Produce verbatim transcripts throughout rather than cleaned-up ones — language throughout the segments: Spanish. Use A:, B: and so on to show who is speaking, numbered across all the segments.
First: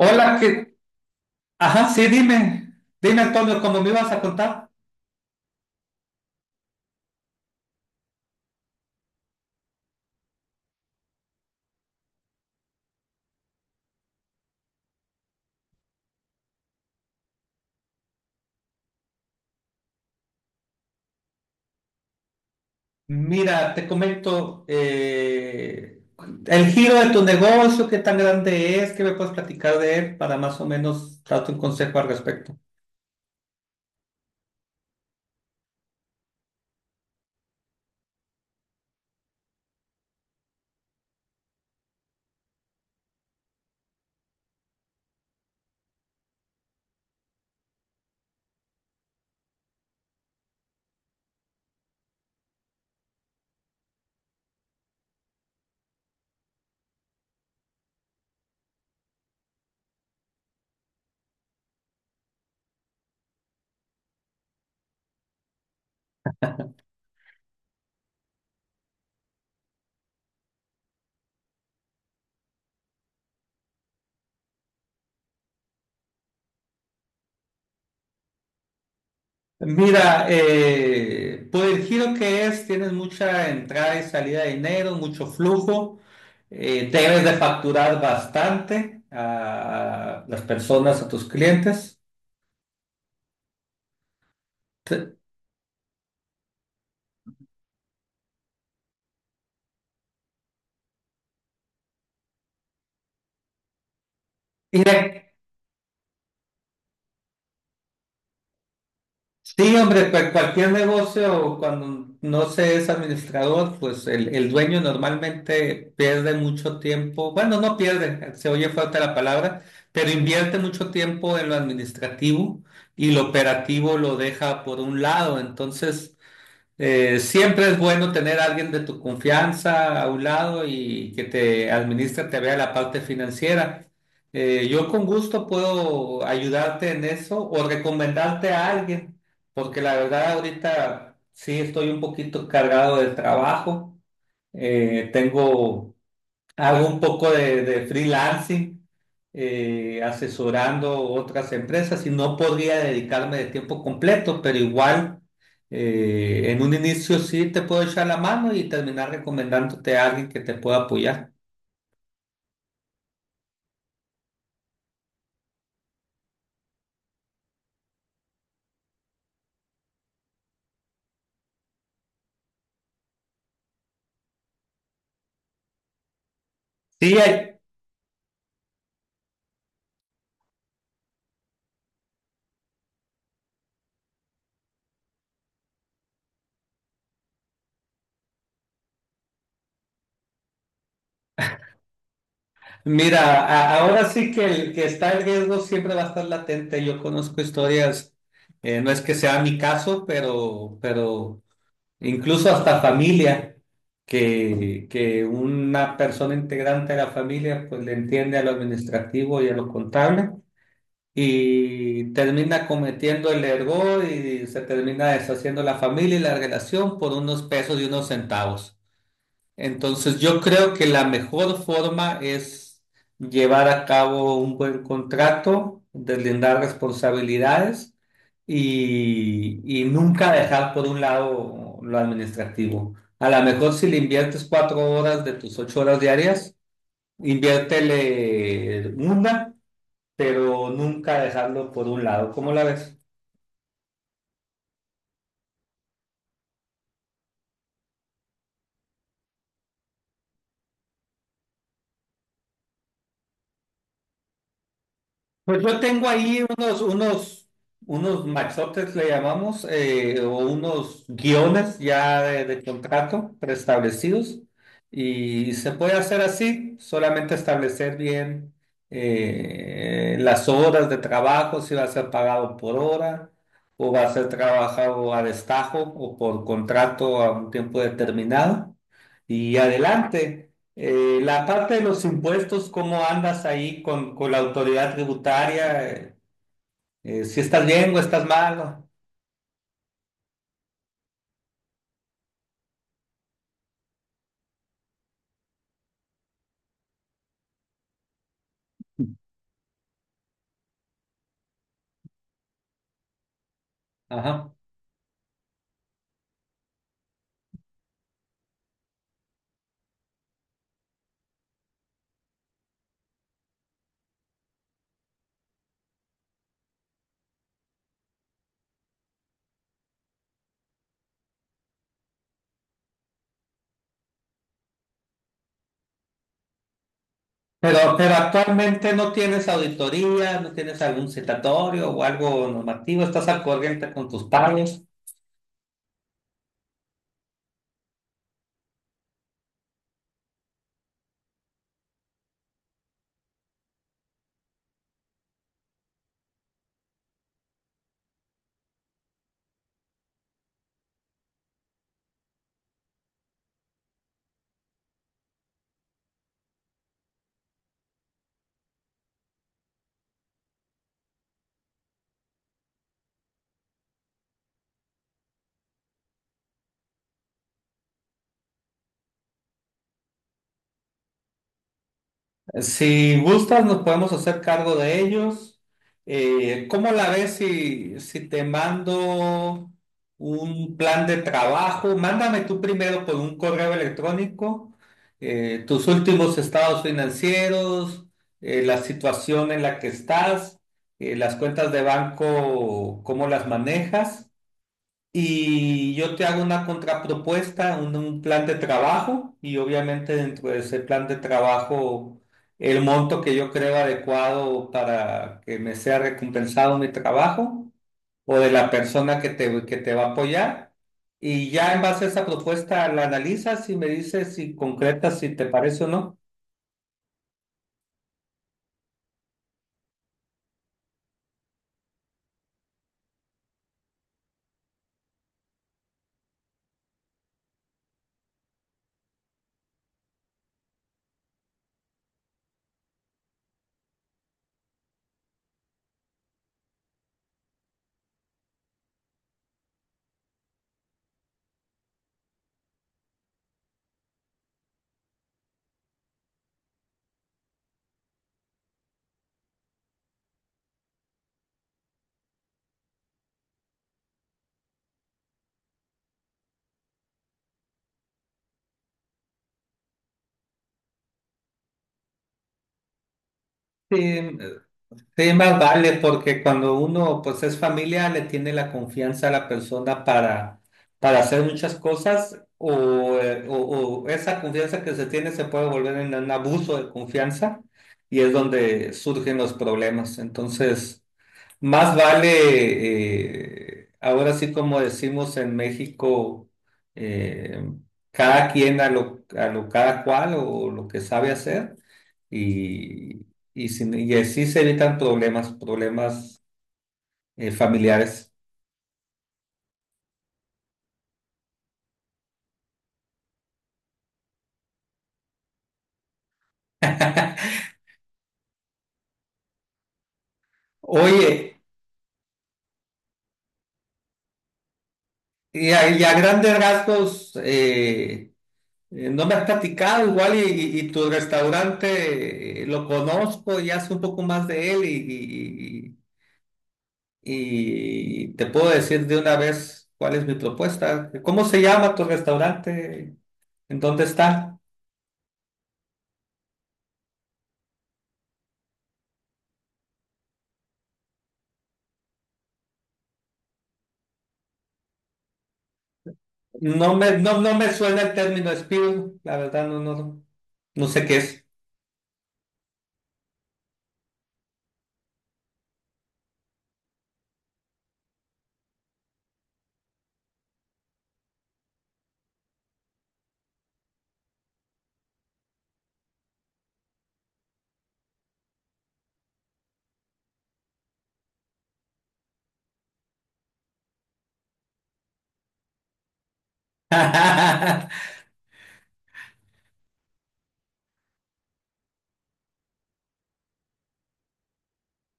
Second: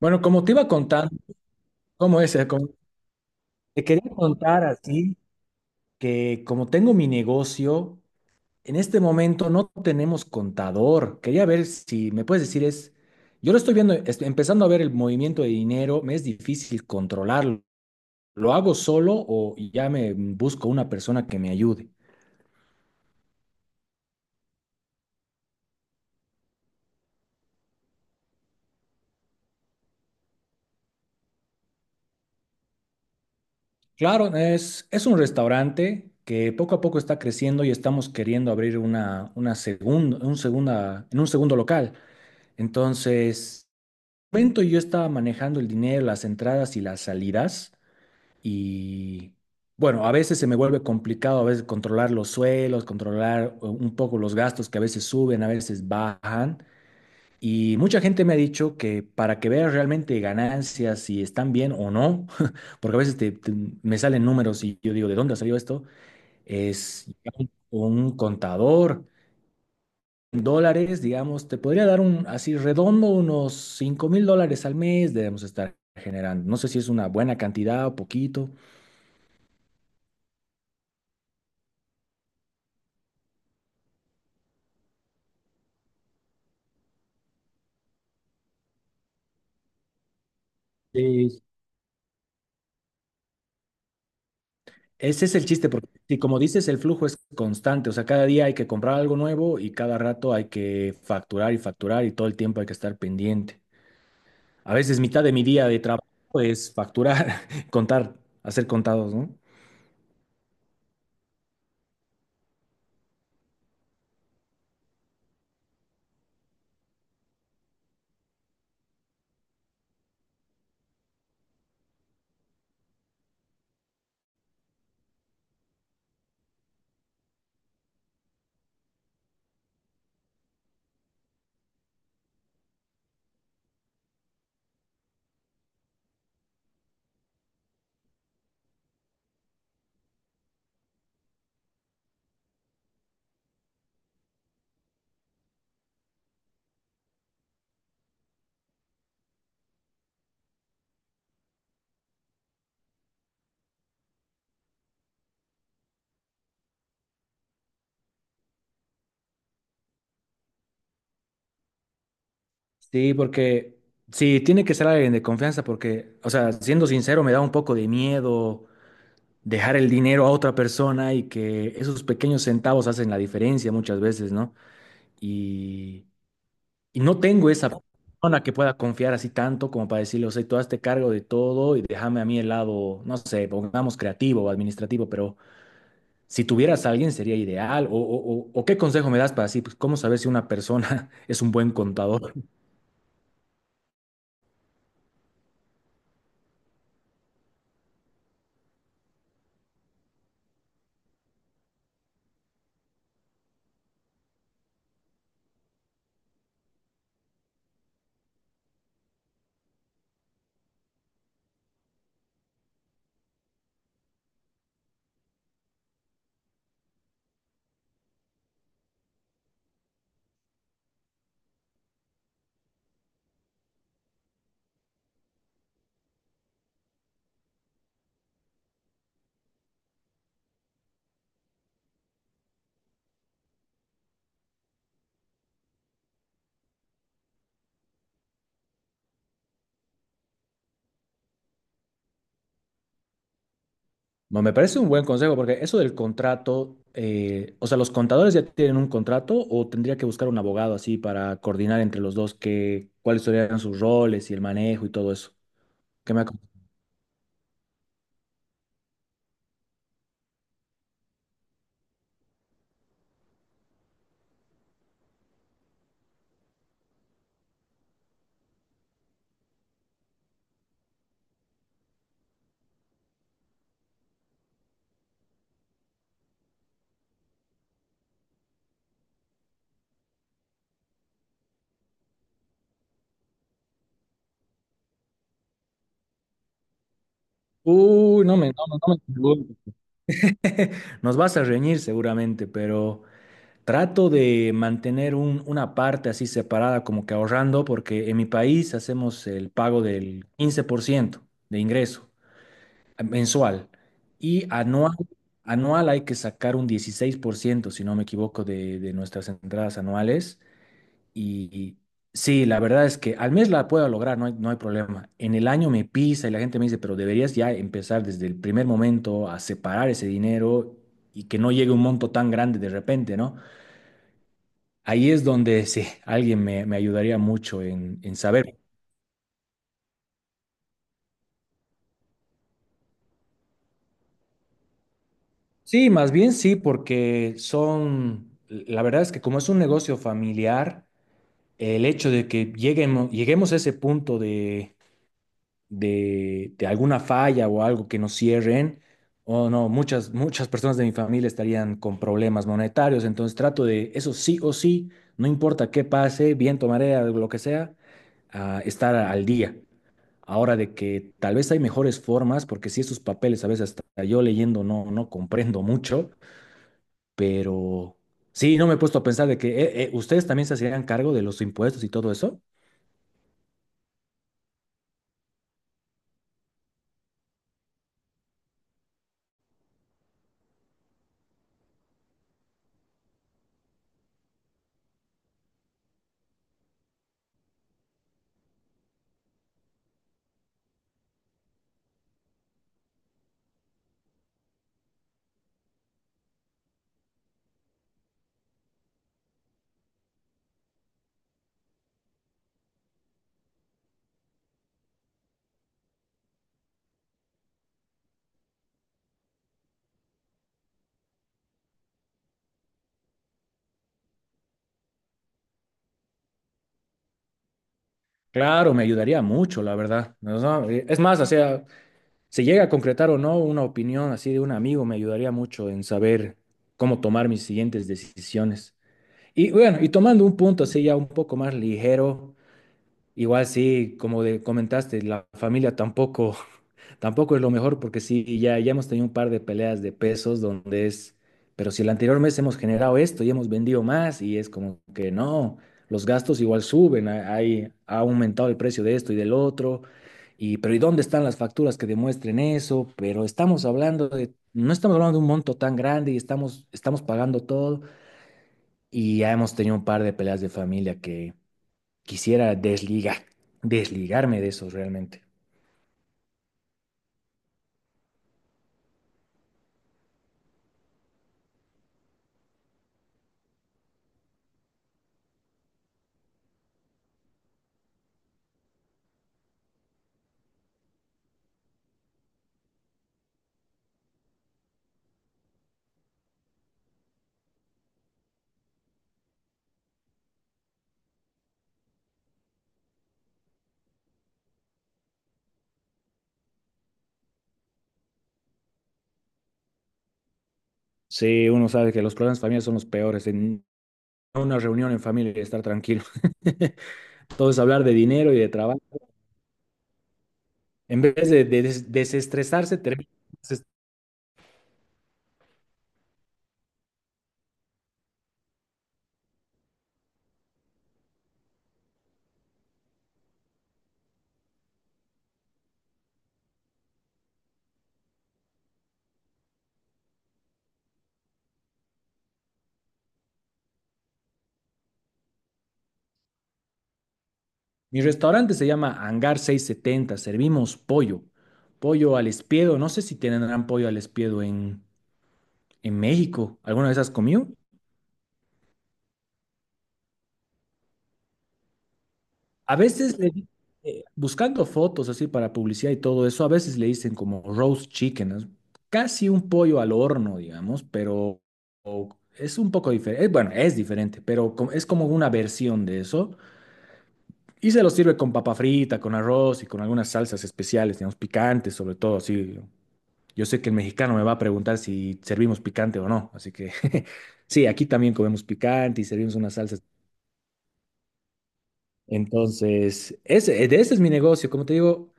A: Bueno, como te iba
B: que...
A: contando,
B: Ajá, sí,
A: ¿cómo es? Eh, como-
B: dime. Dime, Antonio, ¿cómo
A: Te
B: me ibas
A: quería
B: a
A: contar
B: contar?
A: así que como tengo mi negocio, en este momento no tenemos contador. Quería ver si me puedes decir es, yo lo estoy viendo, estoy empezando a ver el movimiento de dinero, me es difícil controlarlo. ¿Lo hago solo o ya me busco una persona que me ayude?
B: Mira, te comento eh, el giro de tu negocio, qué tan grande es, qué me puedes platicar de él para más o menos darte un consejo al respecto.
A: Claro, es, es un restaurante que poco a poco está creciendo y estamos queriendo abrir una, una segunda, un segunda, en un segundo local. Entonces, momento yo estaba manejando el dinero, las entradas y las salidas y bueno, a veces se me vuelve complicado, a veces controlar los suelos, controlar eh, un poco los gastos que a veces suben, a veces bajan. Y mucha gente me ha dicho que para que veas realmente ganancias, si están bien o no, porque a veces te- te- me salen números y yo digo, ¿de dónde salió esto? Es un un contador. En dólares, digamos, te podría dar un, así redondo, unos cinco mil dólares al mes debemos estar generando. No sé si es una buena cantidad o poquito.
B: Mira, eh, por el giro que es, tienes mucha entrada y salida de dinero, mucho flujo, eh, debes de facturar bastante a las personas, a tus
A: Sí,
B: clientes. Te-
A: ese es el chiste, porque si como dices, el flujo es constante, o sea, cada día hay que comprar algo nuevo y cada rato hay que facturar y facturar y todo el tiempo hay que estar pendiente. A
B: Y
A: veces mitad de
B: de
A: mi día de trabajo es facturar, contar, hacer contados, ¿no?
B: sí, hombre, pues cualquier negocio cuando no se es administrador, pues el, el dueño normalmente pierde mucho tiempo, bueno, no pierde, se oye fuerte la palabra, pero invierte mucho tiempo en lo administrativo y lo operativo lo deja por un lado. Entonces, eh, siempre es bueno tener a alguien de tu confianza a un lado y que te administre, te vea la parte financiera. Eh, yo con gusto puedo ayudarte en eso o recomendarte a alguien, porque la verdad ahorita sí estoy un poquito cargado de trabajo. Eh, tengo, hago un poco de de freelancing eh, asesorando otras empresas y no podría dedicarme de tiempo completo, pero igual eh, en un inicio sí te puedo echar la mano y terminar recomendándote a alguien que te pueda apoyar.
A: Sí, porque sí, tiene que ser alguien de confianza porque, o sea, siendo sincero, me da un poco de miedo dejar el dinero a otra persona y que esos pequeños centavos hacen la diferencia muchas veces, ¿no? Y, y
B: Sí,
A: no tengo
B: hay-
A: esa persona que pueda confiar así tanto como para decirle, o sea, tú hazte cargo de todo y déjame a mí el lado, no sé, pongamos creativo o administrativo, pero si tuvieras a alguien sería ideal. ¿O, o, o- o qué consejo me das para así, pues, ¿cómo saber si una persona es un buen contador?
B: mira, a- ahora sí que el que está en riesgo siempre va a estar latente. Yo conozco historias, eh, no es que sea mi caso, pero, pero incluso hasta familia, que, que una persona integrante de la familia pues le entiende a lo administrativo y a lo contable y termina cometiendo el error y se termina deshaciendo la familia y la relación por unos pesos y unos centavos. Entonces, yo creo que la mejor forma es llevar a cabo un buen contrato, deslindar responsabilidades y, y nunca dejar por un lado lo administrativo. A lo mejor si le inviertes cuatro horas de tus ocho horas diarias, inviértele una, pero nunca dejarlo por un lado. ¿Cómo la ves?
A: Ma, Me parece un buen consejo porque eso del contrato, eh, o sea, ¿los contadores ya tienen un contrato o tendría que buscar un abogado así para coordinar entre los dos que, cuáles serían sus roles y el manejo y todo eso?
B: Pues yo tengo
A: ¿Qué me acon-
B: ahí unos, unos, unos maxotes, le llamamos, eh, o unos guiones ya de, de contrato preestablecidos y se puede hacer así, solamente establecer bien eh, las horas de trabajo, si va a ser pagado por hora o va a ser trabajado a destajo o por contrato a un tiempo determinado y adelante. Eh, la parte de los impuestos, ¿cómo andas ahí con, con la autoridad tributaria? Eh, eh, ¿si estás bien o
A: Uy,
B: estás
A: no me, no, no
B: malo?
A: no me preguntes. Nos vas a reñir seguramente, pero trato de mantener un- una parte así separada como que ahorrando porque en mi país hacemos el pago del quince por ciento de ingreso mensual. Y
B: Ajá.
A: anual, anual hay que sacar un dieciséis por ciento si no me equivoco, de, de nuestras entradas anuales. Y, y sí, la verdad es que al mes la puedo lograr, no hay, no hay problema. En el año me pisa y la gente me dice, pero deberías ya empezar desde el primer momento a separar ese dinero y que no llegue un monto tan grande de repente, ¿no? Ahí es donde sí, alguien me, me ayudaría mucho
B: Pero,
A: en,
B: pero
A: en saber.
B: actualmente no tienes auditoría, no tienes algún citatorio o algo normativo, ¿estás al corriente con tus pagos?
A: Sí, más bien sí, porque son, la verdad es que como es un negocio familiar, el hecho de que lleguemos, lleguemos a ese punto de, de, de alguna falla o algo que nos cierren, o no, muchas, muchas personas de mi familia estarían con problemas monetarios, entonces trato de eso sí o sí, no importa qué pase, viento, marea, lo que sea, a estar al día. Ahora de que tal vez hay mejores formas, porque si esos papeles a veces hasta yo leyendo no, no comprendo mucho, pero sí, no me he puesto a pensar de que eh, eh, ustedes también se hacían cargo de los impuestos y todo eso.
B: Si gustas, nos podemos hacer cargo de ellos. Eh, ¿cómo la ves si, si te mando un plan de trabajo? Mándame tú primero por un correo electrónico eh, tus últimos estados financieros, eh, la situación en la que estás, eh, las cuentas de banco, cómo las manejas. Y yo te hago una contrapropuesta, un, un plan de trabajo y obviamente dentro de ese plan de trabajo el monto que yo creo adecuado para que me sea recompensado mi trabajo o de la persona que te, que te va a apoyar. Y ya en base a esa propuesta la analizas y me dices si concretas, si te parece o no.
A: Claro, me ayudaría mucho, la verdad. No, no, eh, es más, o sea, si llega a concretar o no una opinión así de un amigo, me ayudaría mucho en saber cómo tomar mis siguientes decisiones. Y bueno, y tomando un punto así ya un poco más ligero, igual sí, como de- comentaste, la familia tampoco tampoco es lo mejor porque sí, ya, ya hemos tenido un par de peleas de pesos donde es, pero si el anterior mes hemos generado esto y hemos vendido más y es como que no, los gastos igual suben, ha- hay, ha aumentado el precio de esto y del otro, y pero ¿y dónde están las facturas que demuestren eso? Pero estamos hablando de, no estamos hablando de un monto tan grande y estamos, estamos pagando todo y ya hemos tenido un par de peleas de familia que quisiera desligar,
B: Sí,
A: desligarme de eso realmente.
B: sí, más vale, porque cuando uno pues es familia, le tiene la confianza a la persona para, para hacer muchas cosas o, eh, o- o esa confianza que se tiene se puede volver en un abuso de confianza y es donde surgen los problemas. Entonces, más vale, eh, ahora sí como decimos en México, eh, cada quien a lo, a lo cada cual o lo que sabe hacer y, y, sin- y así se evitan problemas, problemas eh, familiares.
A: Sí, uno sabe que los problemas familiares son los peores. En- una reunión en familia y estar tranquilo. Todo es hablar de dinero y de trabajo. En vez de,
B: Oye,
A: de des- desestresarse, termina-
B: y a, y a grandes rasgos, eh, eh, no me has platicado igual y, y- y tu restaurante eh, lo conozco y hace un poco más de él y Y te puedo decir de una vez cuál es mi propuesta. ¿Cómo se llama tu restaurante? ¿En dónde está?
A: Mi restaurante se llama Hangar seiscientos setenta. Servimos pollo, pollo al espiedo. No sé si tienen pollo al espiedo en, en México. ¿Alguna
B: No
A: vez has
B: me, no,
A: comido?
B: no me suena el término espíritu, la verdad no, no, no sé qué es.
A: A veces le di- eh, buscando fotos así para publicidad y todo eso, a veces le dicen como roast chicken, es casi un pollo al horno, digamos, pero o- es un poco diferente. Bueno, es diferente, pero co- es como una versión de eso. Y se lo sirve con papa frita, con arroz y con algunas salsas especiales, digamos, picantes, sobre todo. Así, yo sé que el mexicano me va a preguntar si servimos picante o no, así que sí, aquí también comemos picante y servimos unas salsas. Entonces, ese, de ese es mi negocio. Como te digo,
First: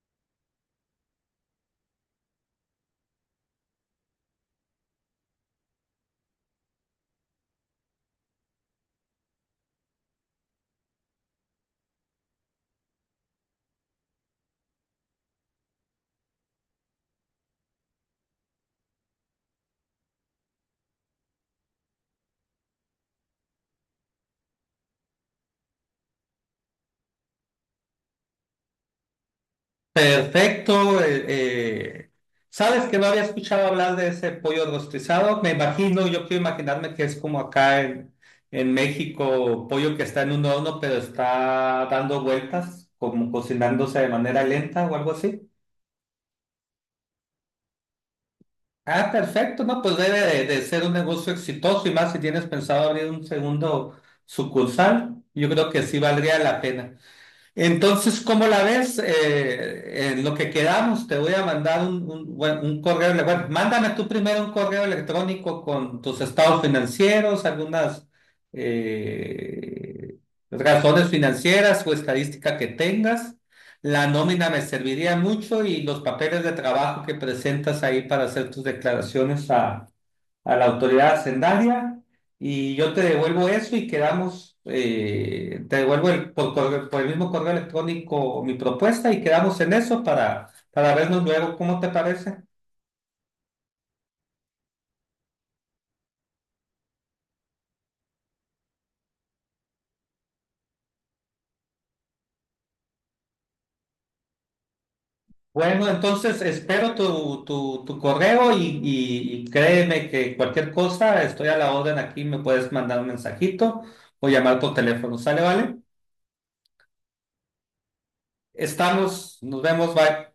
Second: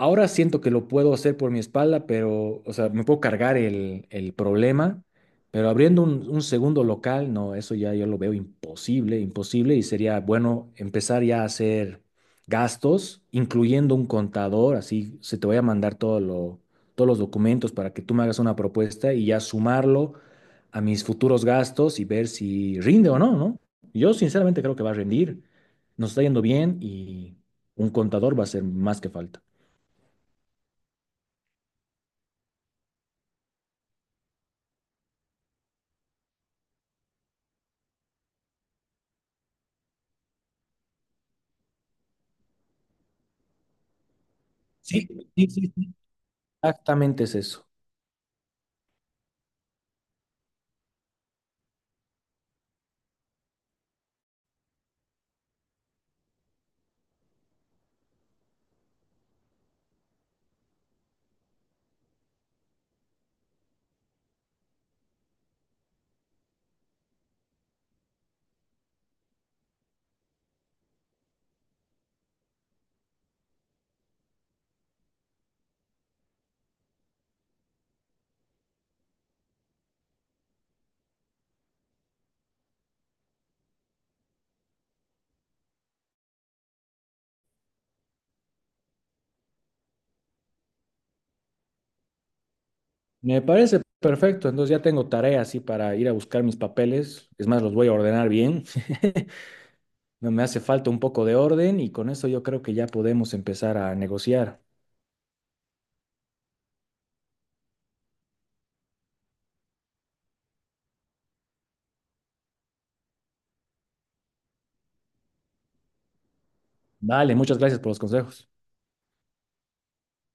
A: ahora siento que lo puedo hacer por mi espalda, pero, o sea, me puedo cargar el, el problema, pero abriendo un, un segundo local, no, eso ya yo lo veo imposible, imposible, y sería bueno empezar ya a hacer gastos, incluyendo un contador, así se te voy a mandar todo lo, todos los documentos para que tú me hagas una propuesta y ya sumarlo a mis futuros gastos y ver si rinde o no, ¿no? Yo sinceramente creo que va a rendir, nos está yendo bien y un contador va a ser más que falta.
B: Perfecto. eh, eh, ¿Sabes que no había escuchado hablar de ese pollo rostizado? Me imagino, yo quiero imaginarme que es como acá en, en México, pollo que está en un horno, pero está dando vueltas, como cocinándose de manera lenta o
A: Sí,
B: algo así.
A: sí, sí, sí, exactamente es eso.
B: Ah, perfecto, no, pues debe de, de ser un negocio exitoso y más si tienes pensado abrir un segundo sucursal, yo creo que sí valdría la pena. Entonces, ¿cómo la ves? Eh, en lo que quedamos, te voy a mandar un, un, bueno, un correo. Ele- bueno, mándame tú primero un correo electrónico con tus estados financieros, algunas eh, razones financieras o estadística que tengas. La nómina me serviría mucho y los papeles de trabajo que presentas ahí para hacer tus declaraciones a la autoridad hacendaria y yo te devuelvo eso y quedamos, eh, te devuelvo el- por, correo- por el mismo correo electrónico mi propuesta y quedamos en eso para, para vernos luego, ¿cómo te parece?
A: Me parece perfecto. Entonces ya tengo tarea así para ir a buscar mis papeles. Es más, los voy a ordenar bien. No me hace falta un poco de orden y con eso yo creo que ya podemos empezar a negociar.
B: Bueno, entonces espero tu, tu, tu correo y, y- y créeme que cualquier cosa, estoy a la orden aquí, me puedes mandar un mensajito o llamar por teléfono, ¿sale, vale?
A: Vale, muchas gracias por los consejos.
B: Estamos, nos vemos, bye.